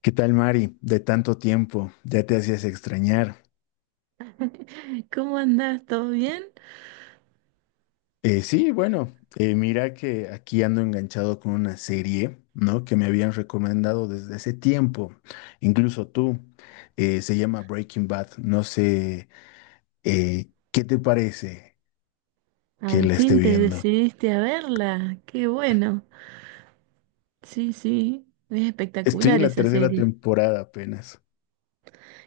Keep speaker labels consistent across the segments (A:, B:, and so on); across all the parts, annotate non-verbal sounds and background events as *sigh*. A: ¿Qué tal, Mari? De tanto tiempo, ya te hacías extrañar.
B: *laughs* ¿Cómo andás? ¿Todo bien?
A: Sí, bueno, mira que aquí ando enganchado con una serie, ¿no? Que me habían recomendado desde hace tiempo, incluso tú. Se llama Breaking Bad. No sé, ¿qué te parece que
B: Al
A: la esté
B: fin te
A: viendo?
B: decidiste a verla. Qué bueno. Sí, sí, es
A: Estoy en
B: espectacular
A: la
B: esa
A: tercera
B: serie.
A: temporada apenas.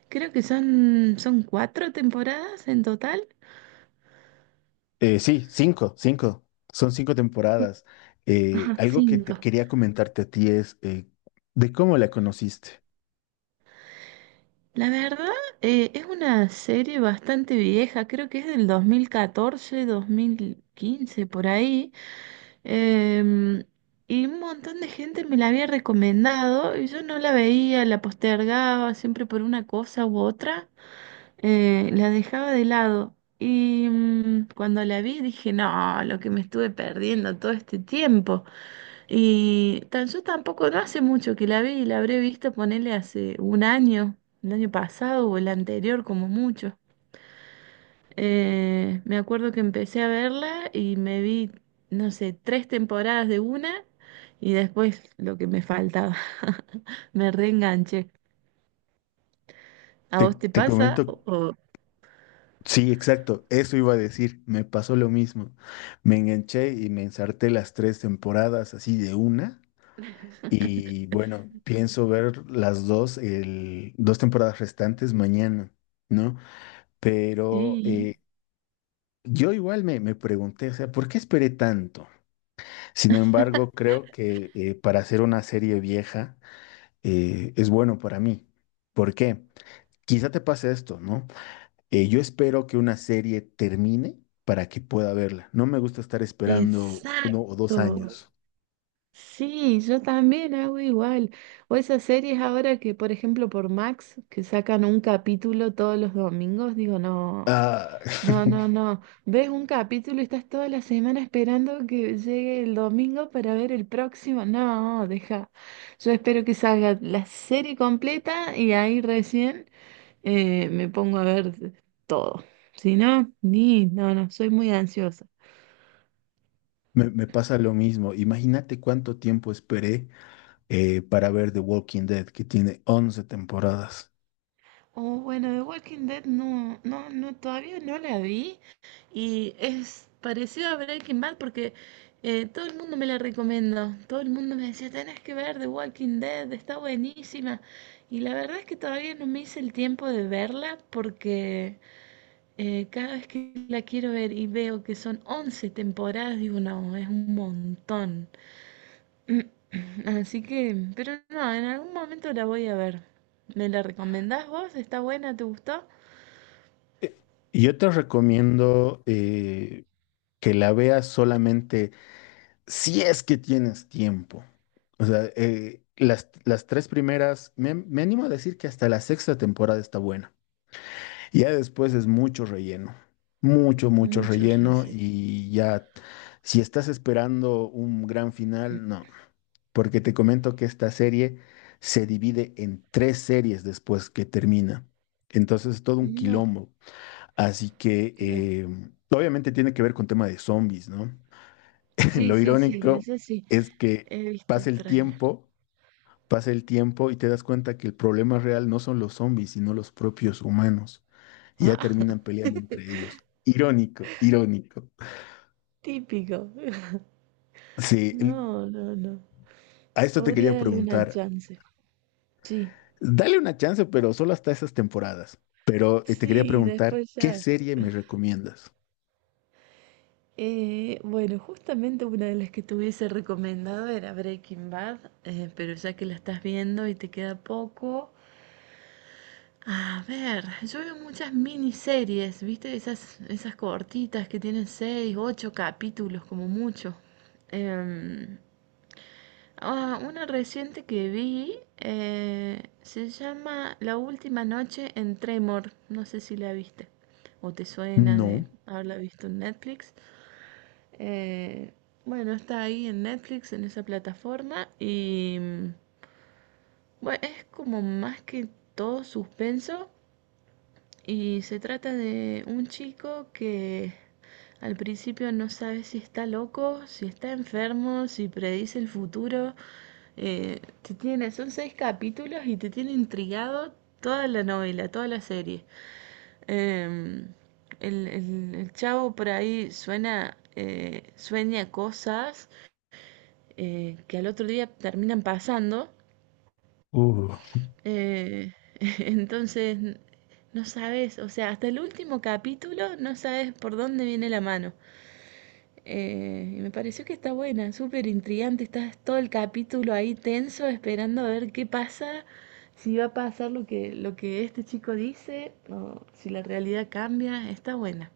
B: Creo que son cuatro temporadas en total.
A: Sí, cinco, cinco. Son cinco
B: Sí.
A: temporadas.
B: Ajá,
A: Algo que te
B: cinco.
A: quería comentarte a ti es de cómo la conociste.
B: La verdad, es una serie bastante vieja, creo que es del dos mil catorce, 2015 por ahí. Em, y un montón de gente me la había recomendado y yo no la veía, la postergaba siempre por una cosa u otra. La dejaba de lado. Cuando la vi dije, no, lo que me estuve perdiendo todo este tiempo. Yo tampoco, no hace mucho que la vi, y la habré visto ponerle hace un año, el año pasado o el anterior como mucho. Me acuerdo que empecé a verla y me vi, no sé, tres temporadas de una y después lo que me faltaba. *laughs* Me reenganché. ¿A
A: Te,
B: vos te
A: te
B: pasa?
A: comento, sí, exacto, eso iba a decir, me pasó lo mismo. Me enganché y me ensarté las tres temporadas así de una.
B: *laughs*
A: Y bueno, pienso ver las dos, dos temporadas restantes mañana, ¿no? Pero
B: Sí.
A: yo igual me pregunté, o sea, ¿por qué esperé tanto? Sin embargo, creo que para hacer una serie vieja es bueno para mí. ¿Por qué? Quizá te pase esto, ¿no? Yo espero que una serie termine para que pueda verla. No me gusta estar esperando uno o dos
B: Exacto.
A: años.
B: Sí, yo también hago igual. O esas series ahora que, por ejemplo, por Max, que sacan un capítulo todos los domingos, digo, no,
A: Ah,
B: no, no,
A: *laughs*
B: no. Ves un capítulo y estás toda la semana esperando que llegue el domingo para ver el próximo. No, deja. Yo espero que salga la serie completa y ahí recién me pongo a ver todo. Si no, ni, no, no, soy muy ansiosa.
A: me pasa lo mismo. Imagínate cuánto tiempo esperé para ver The Walking Dead, que tiene 11 temporadas.
B: Oh, bueno, The Walking Dead no, no, no, todavía no la vi y es parecido a Breaking Bad porque todo el mundo me la recomendó, todo el mundo me decía, tenés que ver The Walking Dead, está buenísima y la verdad es que todavía no me hice el tiempo de verla porque cada vez que la quiero ver y veo que son 11 temporadas, digo, no, es un montón. Así que, pero no, en algún momento la voy a ver. ¿Me la recomendás vos? ¿Está buena? ¿Te gustó?
A: Eh, Yo te recomiendo que la veas solamente si es que tienes tiempo. O sea, las tres primeras, me animo a decir que hasta la sexta temporada está buena. Y ya después es mucho relleno, mucho, mucho
B: Muchos
A: relleno
B: recelos.
A: y ya, si estás esperando un gran final, no, porque te comento que esta serie se divide en tres series después que termina. Entonces es todo un
B: No,
A: quilombo. Así que
B: claro.
A: obviamente tiene que ver con tema de zombies, ¿no? *laughs*
B: Sí,
A: Lo
B: sí, sí, de
A: irónico
B: ese sí.
A: es que
B: He visto
A: pasa el
B: tráiler.
A: tiempo, pasa el tiempo y te das cuenta que el problema real no son los zombies, sino los propios humanos y ya
B: Ah, *laughs*
A: terminan peleando entre ellos. Irónico, irónico.
B: típico. *laughs*
A: Sí, l-
B: No, no, no.
A: a esto te quería
B: Podría darle una
A: preguntar.
B: chance. Sí,
A: Dale una chance, pero solo hasta esas temporadas. Pero te quería
B: sí,
A: preguntar,
B: después
A: ¿qué
B: ya.
A: serie me recomiendas?
B: Bueno, justamente una de las que te hubiese recomendado era Breaking Bad, pero ya que la estás viendo y te queda poco, a ver, yo veo muchas miniseries, ¿viste? Esas cortitas que tienen seis, ocho capítulos como mucho. Em, una reciente que vi se llama La última noche en Tremor. No sé si la viste o te suena de
A: No.
B: haberla visto en Netflix. Eh, bueno, está ahí en Netflix, en esa plataforma bueno, es como más que todo suspenso. Y se trata de un chico que al principio no sabe si está loco, si está enfermo, si predice el futuro. Te tiene, son seis capítulos y te tiene intrigado toda la novela, toda la serie. Em, el chavo por ahí suena, sueña cosas que al otro día terminan pasando
A: Uh,
B: eh, *laughs* entonces, no sabes, o sea, hasta el último capítulo no sabes por dónde viene la mano. Y me pareció que está buena, súper intrigante, estás todo el capítulo ahí tenso esperando a ver qué pasa, si va a pasar lo que este chico dice o si la realidad cambia, está buena.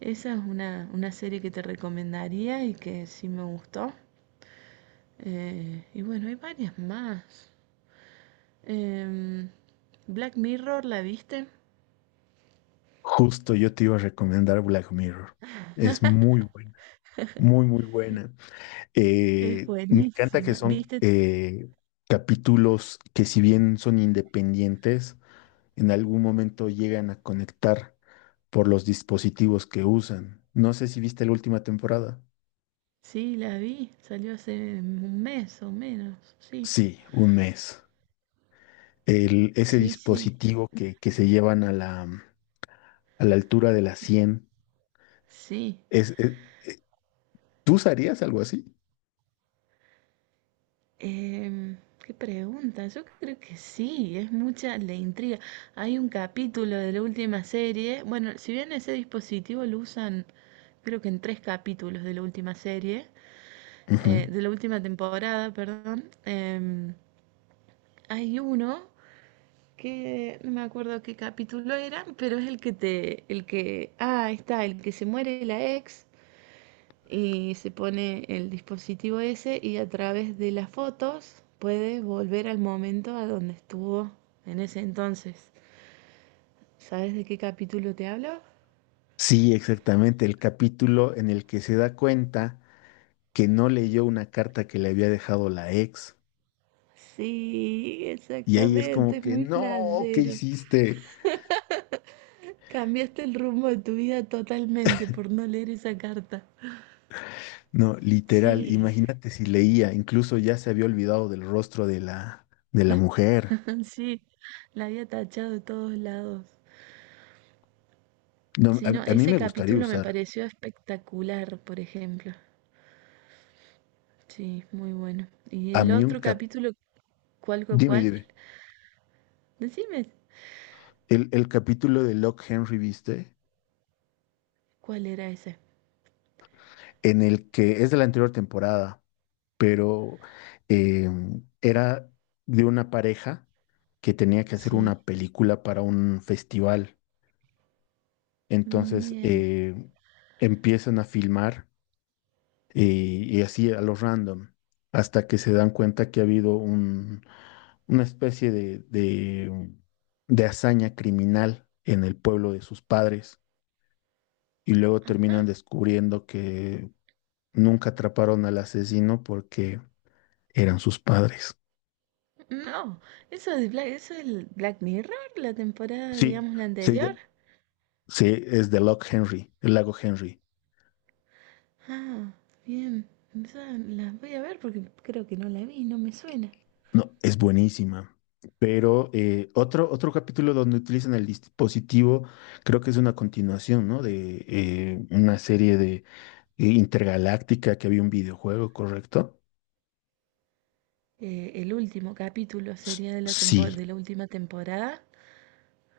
B: Esa es una serie que te recomendaría y que sí me gustó. Y bueno, hay varias más. Em, Black Mirror, ¿la viste?
A: justo yo te iba a recomendar Black Mirror. Es muy buena, muy, muy buena.
B: Es
A: Me encanta que
B: buenísima.
A: son
B: ¿Viste?
A: capítulos que si bien son independientes, en algún momento llegan a conectar por los dispositivos que usan. No sé si viste la última temporada.
B: Sí, la vi. Salió hace un mes o menos. Sí,
A: Sí, un mes. Ese
B: sí, sí.
A: dispositivo que se llevan a la altura de la
B: que se-
A: 100.
B: Sí.
A: Es, es- eh, ¿Tú usarías algo así?
B: Em, ¿Qué pregunta? Yo creo que sí. Es mucha la intriga. Hay un capítulo de la última serie. Bueno, si bien ese dispositivo lo usan, creo que en tres capítulos de la última serie,
A: Ujú.
B: de la última temporada, perdón. Hay uno. Que no me acuerdo qué capítulo eran, pero es el que te, el que, ah, ahí está, el que se muere la ex y se pone el dispositivo ese y a través de las fotos puede volver al momento a donde estuvo en ese entonces. ¿Sabes de qué capítulo te hablo?
A: Sí, exactamente. El capítulo en el que se da cuenta que no leyó una carta que le había dejado la ex.
B: Sí,
A: Y ahí es
B: exactamente,
A: como
B: es
A: que,
B: muy
A: no, ¿qué
B: flashero.
A: hiciste?
B: Cambiaste el rumbo de tu vida totalmente por no leer esa carta.
A: No, literal,
B: Sí,
A: imagínate si leía, incluso ya se había olvidado del rostro de la mujer.
B: *laughs* sí, la había tachado de todos lados.
A: No,
B: Sí, no,
A: a mí
B: ese
A: me gustaría
B: capítulo me
A: usar,
B: pareció espectacular, por ejemplo. Sí, muy bueno. Y
A: a
B: el
A: mí un
B: otro
A: cap...
B: capítulo, ¿cuál, cuál,
A: Dime,
B: cuál?
A: dime,
B: Decime,
A: el capítulo de Lock Henry, ¿viste?
B: ¿cuál era ese?
A: En el que es de la anterior temporada, pero eh, era de una pareja que tenía que hacer
B: Sí,
A: una película para un festival.
B: mm,
A: Entonces
B: bien.
A: empiezan a filmar y así a lo random, hasta que se dan cuenta que ha habido un, una especie de hazaña criminal en el pueblo de sus padres, y luego terminan
B: Ajá.
A: descubriendo que nunca atraparon al asesino porque eran sus padres.
B: No, eso es el Black Mirror, la temporada,
A: Sí,
B: digamos, la
A: sí, ya-
B: anterior.
A: sí, es de Lock Henry, el lago Henry.
B: Ah, bien. Esa la voy a ver porque creo que no la vi, no me suena.
A: No, es buenísima. Pero otro, otro capítulo donde utilizan el dispositivo, creo que es una continuación, ¿no? De una serie de intergaláctica que había un videojuego, ¿correcto?
B: El último capítulo sería de
A: Sí,
B: de la última temporada,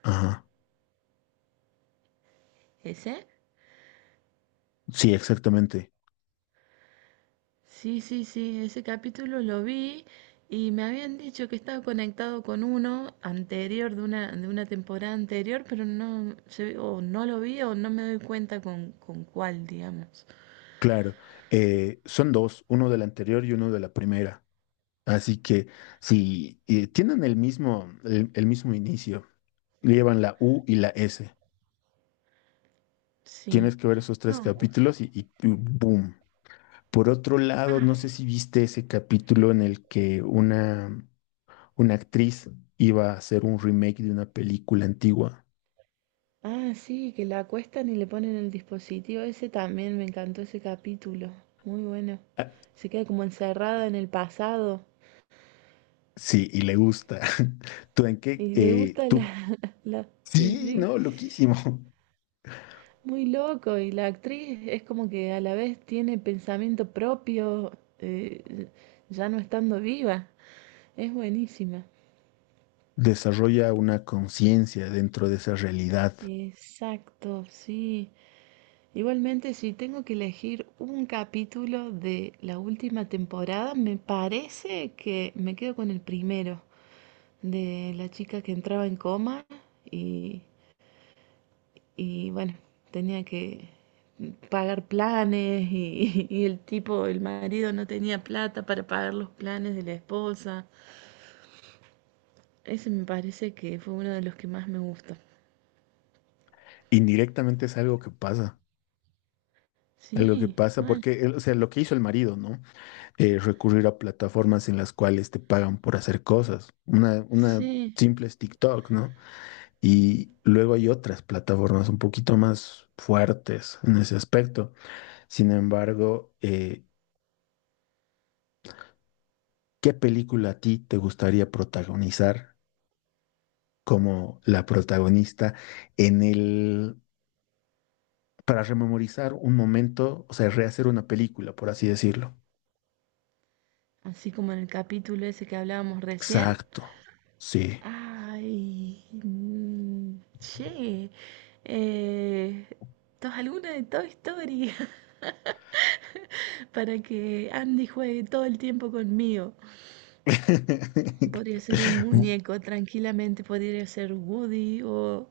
A: ajá.
B: ese.
A: Sí, exactamente.
B: Sí, sí, sí, ese capítulo lo vi y me habían dicho que estaba conectado con uno anterior, de una temporada anterior, pero no, o no lo vi o no me doy cuenta con cuál, digamos.
A: Claro. Son dos, uno de la anterior y uno de la primera. Así que si tienen el mismo, el mismo inicio, llevan la U y la S.
B: Sí.
A: Tienes que ver esos tres
B: No.
A: capítulos y ¡boom! Por otro lado, no sé si viste ese capítulo en el que una actriz iba a hacer un remake de una película antigua.
B: Ah, sí, que la acuestan y le ponen el dispositivo. Ese también me encantó ese capítulo. Muy bueno.
A: Ah,
B: Se queda como encerrada en el pasado
A: sí, y le gusta. *laughs* ¿Tú en qué?
B: y le gusta la,
A: Tú.
B: *laughs* la. Sí,
A: Sí,
B: sí.
A: no, loquísimo.
B: Muy loco, y la actriz es como que a la vez tiene pensamiento propio, eh, ya no estando viva. Es buenísima.
A: *laughs* Desarrolla una conciencia dentro de esa realidad.
B: Exacto, sí. Igualmente, si tengo que elegir un capítulo de la última temporada, me parece que me quedo con el primero, de la chica que entraba en coma y Y bueno, tenía que pagar planes y el tipo, el marido no tenía plata para pagar los planes de la esposa. Ese me parece que fue uno de los que más me gustó.
A: Indirectamente es algo que pasa. Algo que
B: Sí,
A: pasa
B: mal.
A: porque, o sea, lo que hizo el marido, ¿no? Recurrir a plataformas en las cuales te pagan por hacer cosas. Una
B: Sí,
A: simple es TikTok, ¿no? Y luego hay otras plataformas un poquito más fuertes en ese aspecto. Sin embargo, ¿qué película a ti te gustaría protagonizar como la protagonista en para rememorizar un momento, o sea, rehacer una película, por así decirlo?
B: así como en el capítulo ese que hablábamos recién.
A: Exacto, sí.
B: Ay, che, eh, ¿tos alguna de Toy Story? *laughs* Para que Andy juegue todo el tiempo conmigo. Podría ser un
A: *laughs*
B: muñeco, tranquilamente podría ser Woody o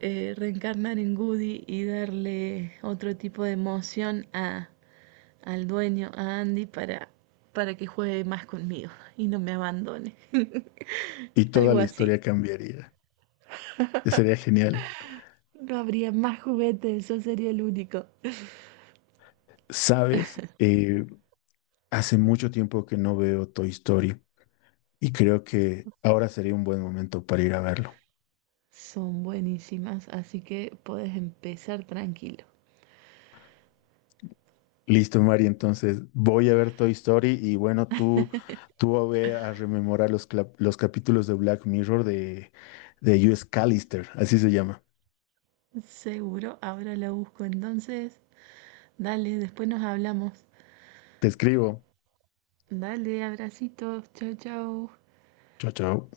B: reencarnar en Woody y darle otro tipo de emoción a, al dueño, a Andy, para que juegue más conmigo y no me abandone. *laughs*
A: Y toda
B: Algo
A: la
B: así.
A: historia cambiaría. Sería genial.
B: No habría más juguetes, eso sería el único.
A: ¿Sabes? Hace mucho tiempo que no veo Toy Story. Y creo que ahora sería un buen momento para ir a verlo.
B: Son buenísimas, así que puedes empezar tranquilo.
A: Listo, Mari, entonces voy a ver Toy Story y bueno, tú ve a rememorar los, los capítulos de Black Mirror de US Callister, así se llama.
B: Seguro, ahora la busco entonces. Dale, después nos hablamos.
A: Te escribo.
B: Dale, abracitos, chao, chao.
A: Chao, chao.